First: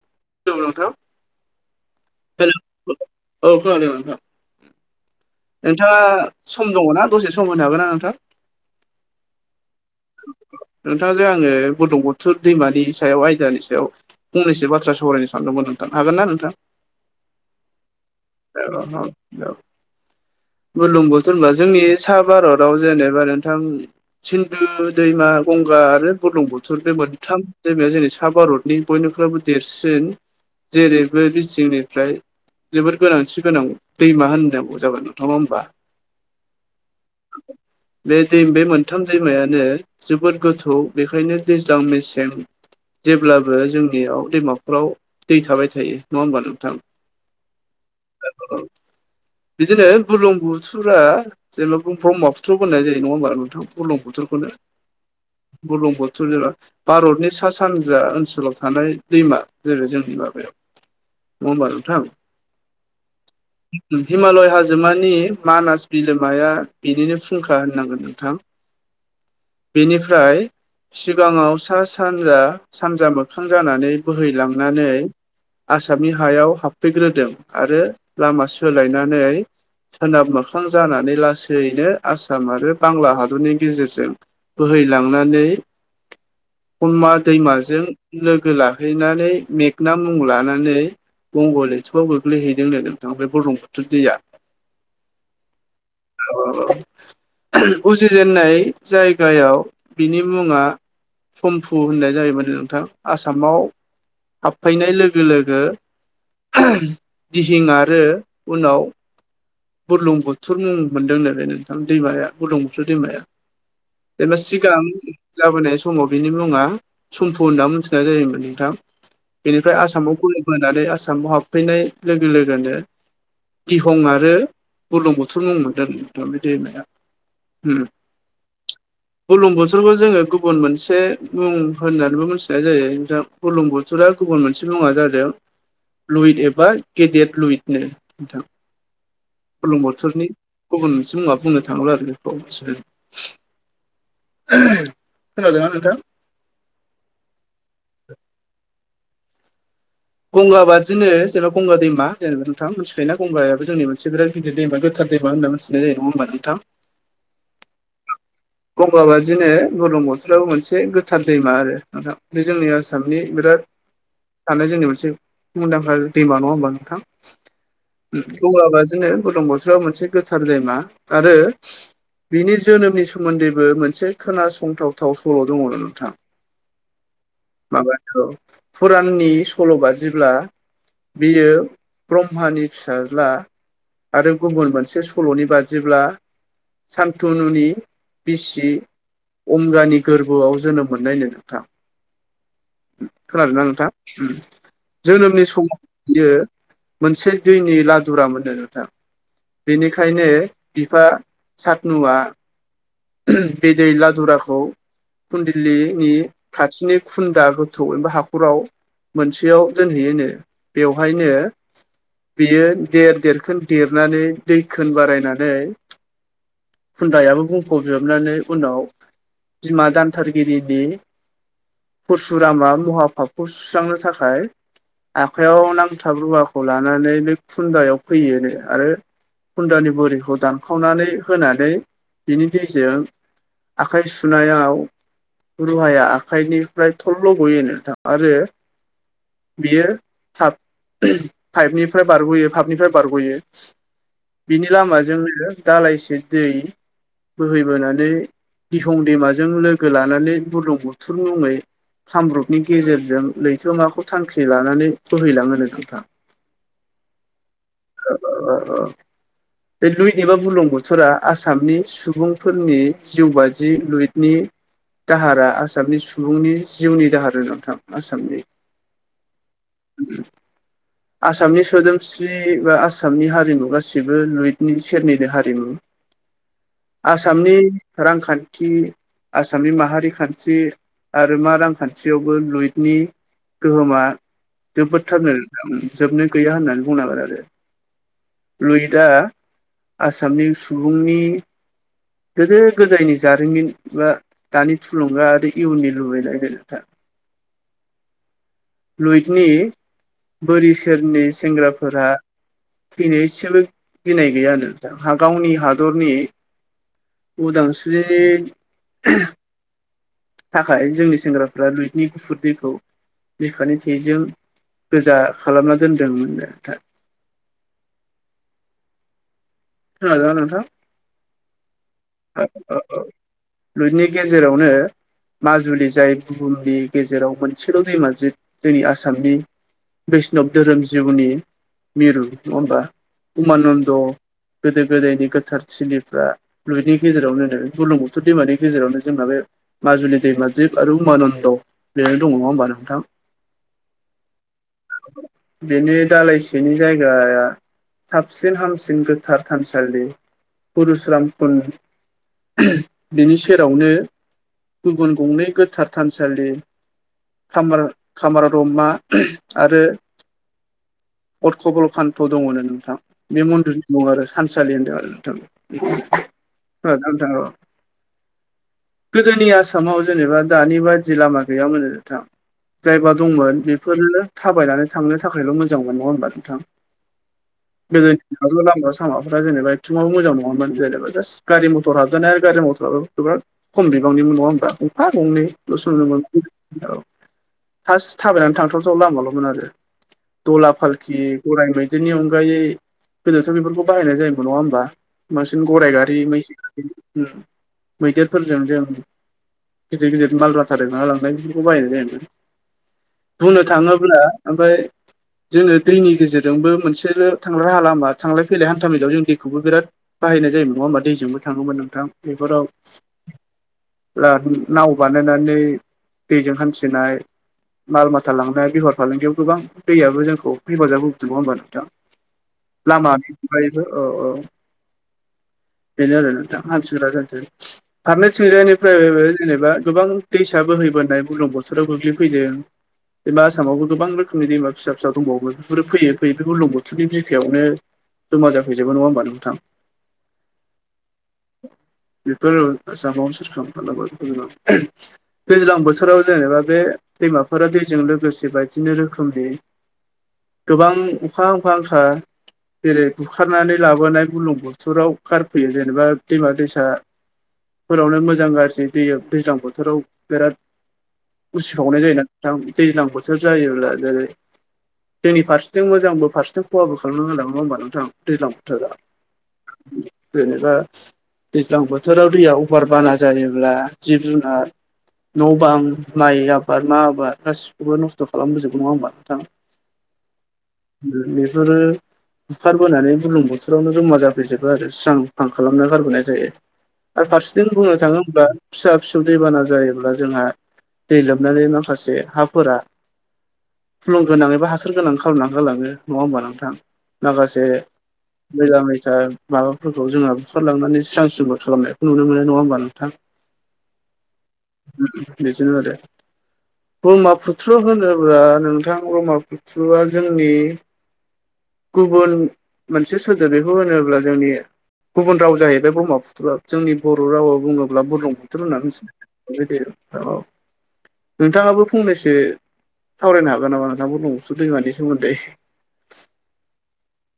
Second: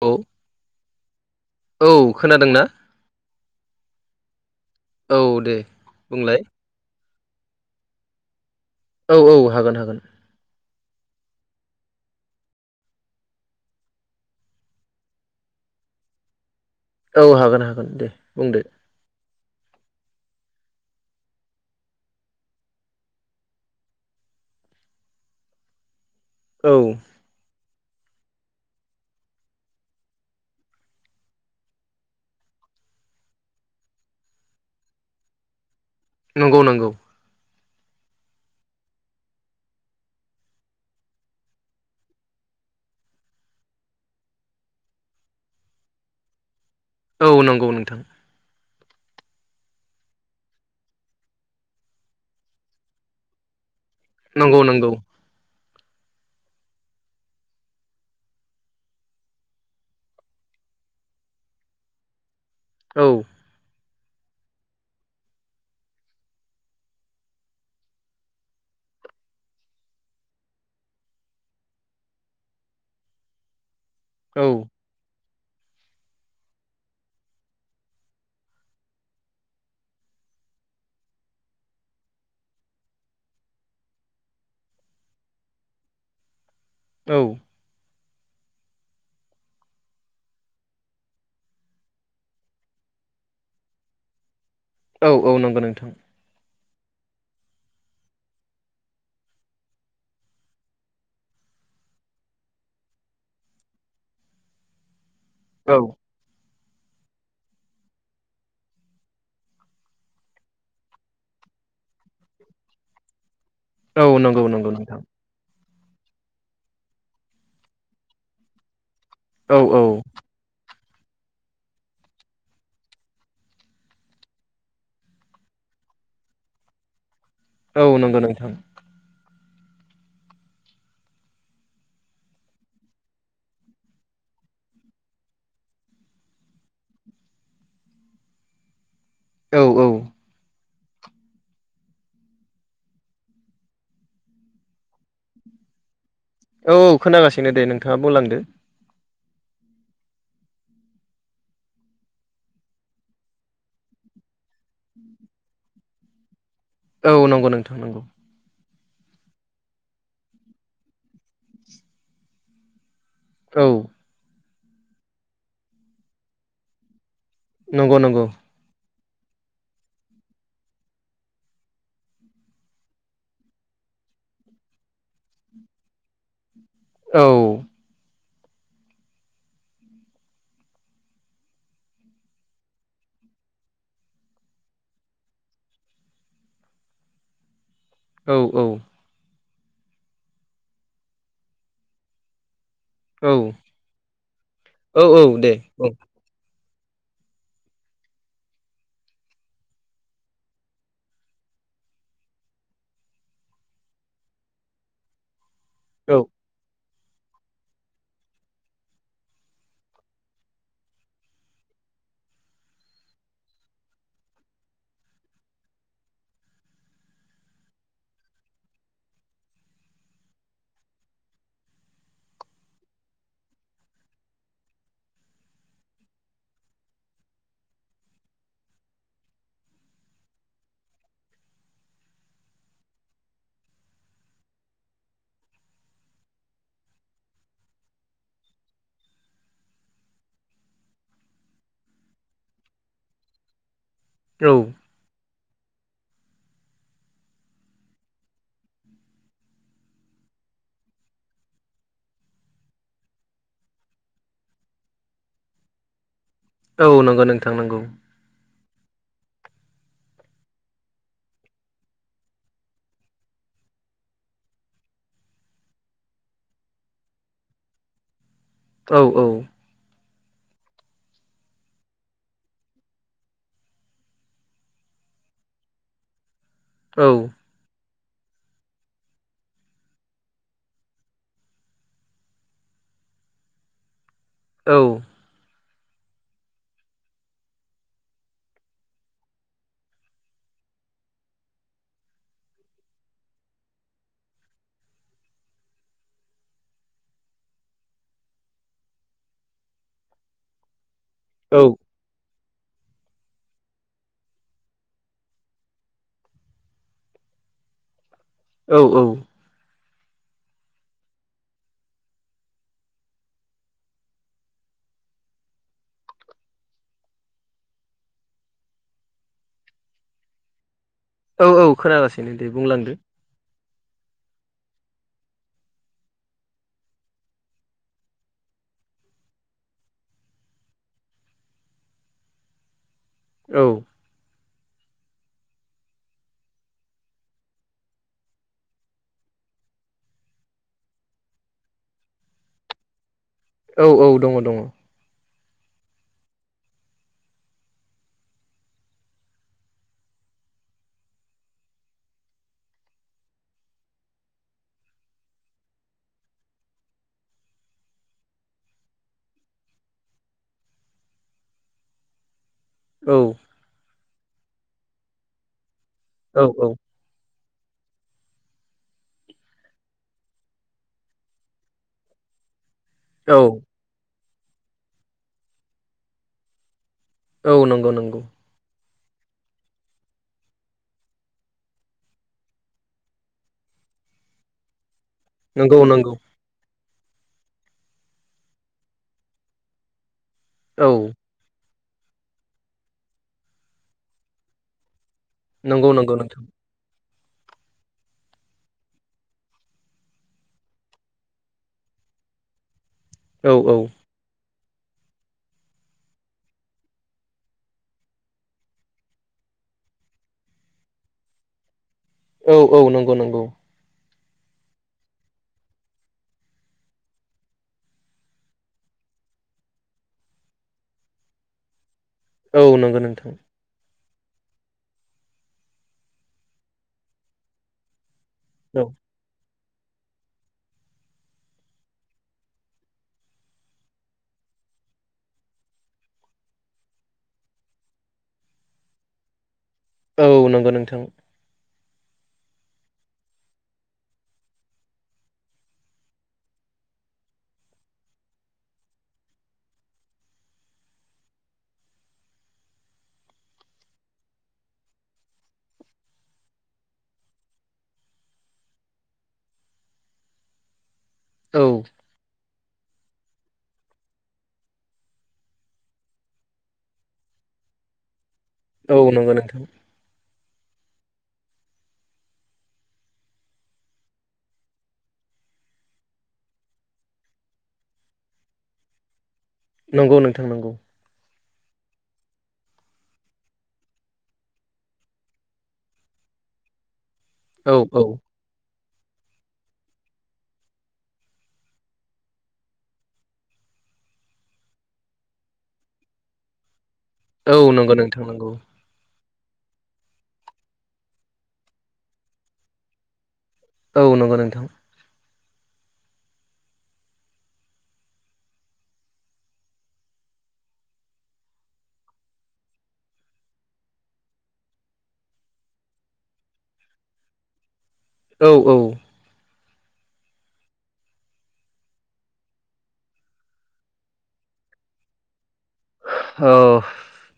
औ हेलौ नोंथां औ हेलौ खोनादोंना औ खोनादों नोंथां औ दे नोंथाङा बुंलाय सम दङ ना दसे सम होनो हागोन ना नोंथां औ औ हागोन हागोन नोंथांजों आङो बुरलुंबुथुर दैमानि सायाव आयदानि सायाव फंनैसो बाथ्रा सावरायनो सानदोंमोन नोंथां हागोन ना नोंथां औ हागोन हागोन दे बुंदो [inaudible] [unintelligible] बुरलुंबुथुर होनबा जोंनि सा भारताव जेनेबा नोंथां सिन्दु दैमा गंगा आरो औ बुरलुंबुथुर बे मोन थाम दैमाया जेरै सा भारतनि बयनिख्रुइबो देरसिन जेरैबो दिष्ट्रिकनिफ्राय जोबोद गोनांथि गोनां दैमा होनना बुं जागोन नङा होमबा नंगौ नंगौ [inaudible] बे दै बे मोनथाम दैमायानो जोबोद गोथौ बेखायनो दैज्लां मेसें जेब्लाबो जोंनियाव दैमाफोराव दै थाबाय थायो नङा होमबा नोंथां औ नंगौ नोंथां बिदिनो बुरलुंबुथुरा जेनेबा ब्रह्मपुत्रबो होननाय जायो नङा होनोमबा नोंथां बुरलुंबुथुरखौनो नंगौ नंगौ बुरलुंबुथुर [unintelligible] भारतनि सा सानजा ओनसोलाव थानाय दैमा जेरै जोंनि माबायाव नङा होनबा नोंथां औ हिमालय हाजो जोमानि मानास बिलोमाया बेनिनो फुंखा होननांगोन नोंथां बेनिफ्राय सिगाङाव सा सानजा सानजा मोखां जानानै औ बोहैलांनानै आसामनि हायाव हाबफैग्रोदों आरो लामा सोलायनानै सोनाब मोखां जानानै लासैनो आसाम आरो बांला हादरनि गेजेरजों बोहैलांनानै अनमा औ दैमा जों लोगो लाहैनानै मेगना मुं लानानै बंग लैथोयाव गोग्लैहैदोंनो नोंथां बे बुरलुंबुथुर दैया औ-औ नंगौ नोंथां उजिजेेननाय जायगायाव बिनि मुङा सम्फु होननाय जाहैबायनो नोंथां आसामाव हाबफैनाय लो लोगो औ लोगो दिहिं आरो उनाव बुरलुंबुथुर मुं मोनदों नो नोंथां दैमाया बुरलुंबुथुर दैमाया औ बेनिफ्राय नंगौ नंगौ नोंथां सिगां जाबोनाय समाव बिनि मुङा सम्फु होनना मिथिनाय जायोमोन नोंथां औ बेनिफ्राय औ आसामाव बोहैबोनानै आसामाव हाबफैनाय लोगो लोगोनो दं आरो बुरलुंबुथुर मुं मोनदों बे दैमाया उम औ नंगौ नोंथां बुरलुंबुथुरखौ जोङो गुबुन मोनसे मुं होननानैबो मिथिनाय जायो बुरलुंबुथुरा गुबुन मोनसे मुङा जादों लुइद एबा गेदेट लुइदनो नोंथां औ औ बुरलुंबुथुरनि गुबुन मोनसे मुङा बुंनो थाङोब्ला आरो बेखौ खोनादों ना नोंथां औ खोनागासिनो दे नोंथाङा बुंलांदो गंगाबा बादिनो जेन गंगा दैमा जेन नोंथाङा मोनथिखायोना गंगायाबो जोंनि मोनसे बिराद गिदिर दैमा गोथार दैमा होनना नङा होमबा नोंथां औ नंगौ नोंथां नंगौ गंगबादिनो बुरलुंबुथुर आबो मोनसे गोथार दैमा आरो नोंथां बे जोंनिया आसामनि बिराद औ थानाय जोंनि मोनसे मुंदांखा दैमा नङा होमबा नोंथां नंगौ नंगौ गंगाबादिनो बुरलुंबुथुर राबो मोनसे गोथार दैमा आरो बिनि जोनोमनि सोमोन्दैबो मोनसे खोनासंथावथाव सल' दङ नोंथाङा औ माबा औ फुराननि सल'बा जेब्ला बियो ब्रह्मानि फिसाज्ला आरो गुबुन मोनसे सल'नि बादिब्ला सान्थुनुनि औ औ बिसि अंगानि गोरबोआव जोनोम मोननायनो नोंथा औ खोनादों ना नोंथां औ औ जोनोमनि दे समाव औ बियो मोनसे दैनि लादुराम मोननो नोंथां बेनिखायनो बिफा सातनुआ बे दै लाधुराखौ फुनदिलिनि औ खाथिनि खुन्दा गोथौ एबा हाखराव मोनसेयाव दोनहैयोनो बेवहायनो बियो देर देरखोन देरनानै दैखोन बारायनानै खुथायाबो बुंफबजोबनानै उनाव बिमा दानथारगिरिनि परसुरामा महा फाबखौ सुस्रांनो थाखाय आखयाव नांथाब रुवाखौ लानानै बे खुन्दायाव फैयो आरो खुन्दानि बुरिखौ दानखावनानै होनानै बिनि दैजों आखाइ सुनायाव रुहाया आखायनिफ्राय थल्ल' गयो नोंथां आरो बियो थाब पाइपनिफ्राय बारग'यो फापनिफ्राय बारग'यो औ बिनि लामाजोंनो दालाइसे दै बोहैबोनानै दिहं दैमाजों लोगो लानानै बुरलुं बुथुर मुंङै खामरुपनि गेजेरजों लैथो माखौ थांखि लानानै बोहैलाङो नो नोंथां। औ नंगौ नोंथां नंगौ। ओ ओ बे लुइ दिबा बुरलुंबुथुर आसामनि सुबुं सुबुंफोरनि जिउ बादि लुइथनि दाहारा आसामनि सुबुंनि जिउनि दाहार होनदों नोंथां आसामनि औ औ [inaudible] आसामनि सोदोमस्रि बा आसामनि हारिमु गासिबो लुइथनि सेरनिनो हारिमु औ आसामनि रांखान्थि आसामनि माहारि खान्थि आरो मा रांखान्थियावबो लुइथनि गोहोमा औ जोबोदथारनो जोबनो गैया होननानै बुंनांगोन आरो। लुइदआ आसामनि सुबुंनि गोदो गोदायनि जारिमिन बा दानि थुलुंगा आरो इयुननि लुबैनाय गो नोंथां। लुइदनि बोरि सेरनि सेंग्राफोरा फैनोसेबो गिनाय गैया आरो गावनि हादरनि उदांस्रि औ औ थाखाय जोंनि सेंग्राफ्रा लुइदनि गुफुर [unintelligible] दैखौ बिखानि थैजों गोजा खालामना दोनदोंमोन [unintelligible] खोनादोंना नोंथां? औ औ खोनागासिनो दे बुंलांदो। लुइतनि गेजेरावनो माजुलि जाय बुहुमनि गेजेराव मोनसेल' दैमा जि दै आसामनि बैष्णब धोरोम जिउनि मिरु नङा ओमबा औ उमान्द गोदो गोदायनि गोथार थिलिफ्रा लुइतनि गेजेरावनो बुरलुंबुथुर दैमानि गेजेरावनो जोंना बे माजुलि दैमाजिब आरो उमान्द बेनो दङ नङा ओमबा नोंथां? औ औ दङ दङ। बेनि दालाइसेनि जायगाया साबसिन हामसिन गो गोथार थानसालि पुरुस्रांरामपुन [unintelligible] बेनि सेरावनो गुबुन गंनै गोथार थानसालि खाम खामार दमा [unintelligible] आरो अर्थ' बल' खानथ' दङनो नोंथां। औ मन्दिर दं आरो सानसालि होनदों आरो नोंथां। औ औ खोनादों ना नोंथां औ। गोदोनि आसामाव जेनेबा दानि बायदि लामा गैयामोन नोंथां। जायबा औ दंमोन बेफोरनो थाबायनानै थांनो थाखायल' मोजां मोन नङा ओमबा नोंथां? औ नंगौ नंगौ गोदोनि लामा सामाफ्रा जेनेबा एथ'बाबो मोजां नङामोन जेनेबा जास्ट गारि मटर हाबजानाय आरो गारि मटराबो बिराद खम बिबांनिमोन नङा ओमबा? गंफा नंगौ गंनैसो नंगौ नुनो [unintelligible] औ फार्स्ट थाबायनानै थांथावथाव लामाल'मोन आरो दला औ फालखि गराय मैदेरनि अनगायै गोदोथ' बेफोरखौ बाहायनाय जायोमोन नङा ओमबा बांसिन नंगौ गराइ नंगौ गारि नोंथां मैसो उम मैदेरफोरजों जों गिदिर गिदिर मालमाथा दैखांना लांनाय बेफोरखौ बायनाय जायोमोन औ बुंनो औ थाङोब्ला ओमफ्राय जोङो दैनि गेजेरजोंबो मोनसेल' थांग्रा राहा लामा थांलाय फैलाय हानथा मेलियाव जों दैखौबो बिराद बाहायनाय जायो नङा ओमबा दैजोंबो थाङोमोन नोंथां? औ बेफोराव औ नंगौ नंगौ बिराद नाव बानायनानै दैजों हान्थिनाय माल माथा लांनाय बेहार फालांगियाव गोबां दैयाबो जोंखौ हेफाजाब होबोदों ओमबा नोंथां औ नंगौ लामा नोंथां फ्रायबो औ औ बेनो आरो नोंथां आथिखाला जादों औ फारनैथिंजायनिफ्राय जेनेबा गोबां दैसा बोहैबोनाय बुरलुंबुथुराव गोग्लैफैदों एबा आसामावबो गोबां रोखोमनि दैमा फिसा फिसा दंबावो बेफोरो फैयै फैयो बेफोर बुरलुंबुथुरनि बिखायावनो जमा जाफैजोबो नङा ओमबा नोंथां औ नंगौ नोंथां बेफोर [unintelligible] दैज्लां बोथोराव जेनेबा बे दैमाफोरा दैजों लोगोसे बायदिनो रोखोमनि गोबां अखा बांखा जेरै बुखारनानै लाबोनाय बुरलुंबुथुराव गारफैयो जेनेबा दैमा दैसा फोरावनो मोजां गाज्रि दै दैज्लां बोथोराव बिराद औ उसिफावनाय जायोना नोंथां दैज्लां जायोब्ला जेरै जोंनि फारसेथिं मोजांबो फारसेथिं खहाबो खालामाना गालाङो नङा होमबा नोंथां दैज्लां बोथोरा औ नंगौ नोंथां बेनिफ्राय दैज्लां बोथोराव दैया अभार बाना जायोब्ला जिब जुनार न' बां माइ आबाद मा आबाद गासिखौबो नस्थ' खालामबोजोबो नङा होमबा नोंथां नंगौ नोंथां नंगौ बेफोरो बुंखारबोनानै बुर्लुंबुथुरावनो जमा जाफैजोबो आरो स्रां फां खालामना गारबोनाय जायो आर फारसेथिं औ बुंनो औ थाङोब्ला फिसा फिसौ दैबाना जायोब्ला जोंहा दै लोमनानै माखासे हाफोरा फुलुं गोनां एबा हासार गोनां खालामना होलाङो नङा होमबा नोंथां औ माखासे नंगौ नोंथां नंगौ मैला मैथा माबाफोरखौ जोंहा बुखारलांनानै स्रां स्रिंबो खालामनायखौ नुनो मोनो नङा होमबा नोंथां औ नंगौ नोंथां उम बेदिजों आरो ब्रह्मपुत्र होनोब्ला नोंथां ब्रह्मपुत्रुआ जोंनि गुबुन मोनसे सोदोब बेखौ होनोब्ला जोंनि गुबुन राव जाहैबाय ब्रह्मपुत्रआ जोंनि बर' रावा बुङोब्ला औ बुरलुंबुथुर औ होननानै बुंसै ओमफ्राय बे औ नोंथाङाबो फंनैसो सावरायनो हागोन नामा नोंथां बुर्लुंबुथुर दैमानि सोमोन्दै औ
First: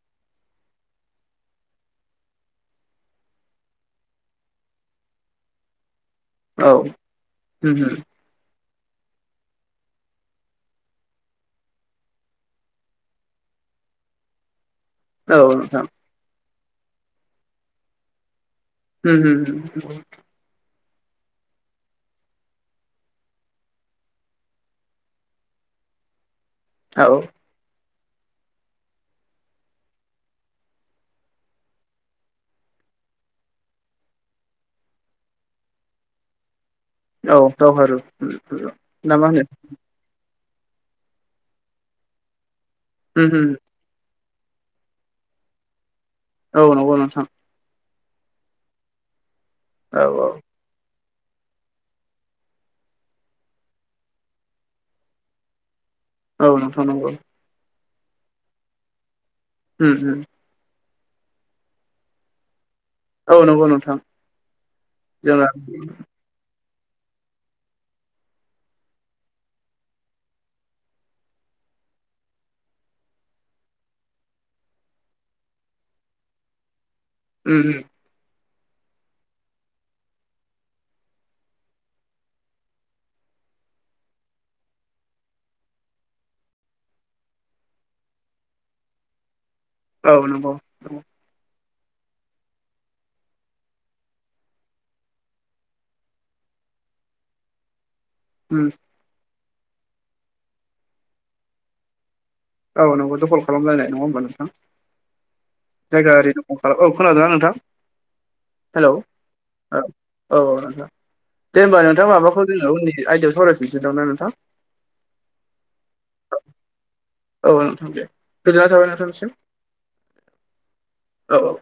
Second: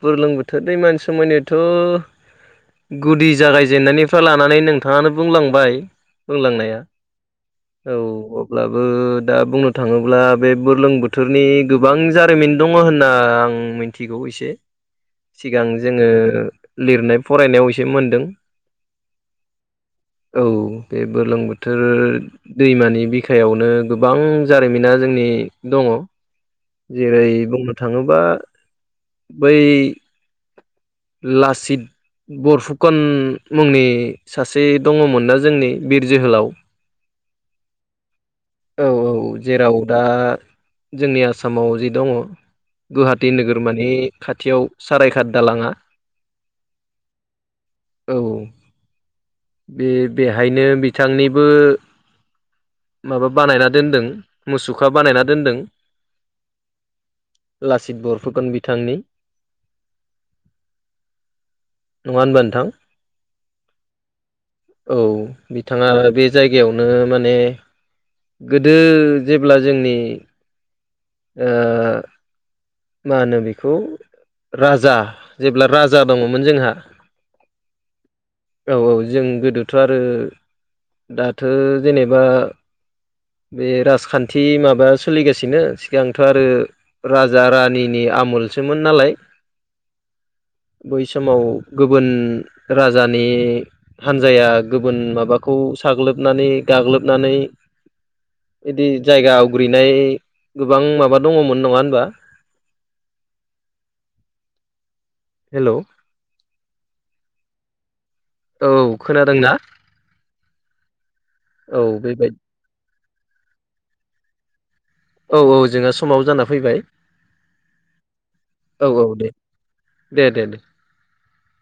बुरलुंबुथुर दैमानि सोमोन्दैथ' गुदि जागायजेननायनिफ्राय लानानै नोंथाङानो बुंलांबाय औ बुंलांनाया औ औ अब्लाबो दा बुंनो थाङोब्ला बे बुर्लुंबुथुरनि गोबां जारिमिन दङ होनना आं आं मिनथिगौ एसे औ सिगां जोङो लिरनाय फरायनायाव एसे मोनदों उम उम उम औ बे बुर्लुंबुथुर दैमानि बिखायावनो गोबां जारिमिना जोंनि दङ औ जेरै बुंनो थाङोबा बै लासित बरपुकन मुंनि सासे दङमोन ना जोंनि बिर जोहोलाव औ दावहारु औ ना मा औ होनो जेराव दा जोंनि आसामाव जि दङ गुवाहाटि उम उम नोगोरमानि खाथियाव सारायघाट दालाङा औ नंगौ नोंथां औ बे औ बेहायनो बिथांनिबो माबा बानायना दोन्दों मुसुखा बानायना दोन्दों औ नोंथां नंगौ लासित बरफुकन बिथांनि उम उम नङा होनबा नोंथां औ नंगौ नोंथां औ जोंना उम बिथाङा बे जायगायावनो माने गोदो जेब्ला जोंनि ओ मा होनो बेखौ राजा जेब्ला राजा दङमोन जोंहा उ उ औ औ जों गोदोथ' आरो दाथ' जेनेबा बे राजखान्थि माबाया सोलिगासिनो सिगांथ' आरो राजा रानिनि आमुलसोमोन नालाय औ नंगौ बै समाव गुबुन राजानि हानजाया गुबुन माबाखौ साग्लोबनानै गाग्लोबनानै उम बिदि जायगा आवग्रिनाय गोबां माबा दङमोन नङा होनबा औ नोंबो दखल खालाम जानाय नङा होमबा नोंथां हेल' जायगा औ खोनादोंना नोंथां हेल' औ खोनादोंना औ नोंथां दे औ होमबा नोंथा बेबायदि माबाखौ जोङो उननि आयदायाव सावरायफिननोसै नामा नोंथां औ औ जोंहा समाव जाना फैबाय औ नोंथां दे गोजोननाय थाबाय औ औ दे नोंथांनिसिम दे दे दे औ औ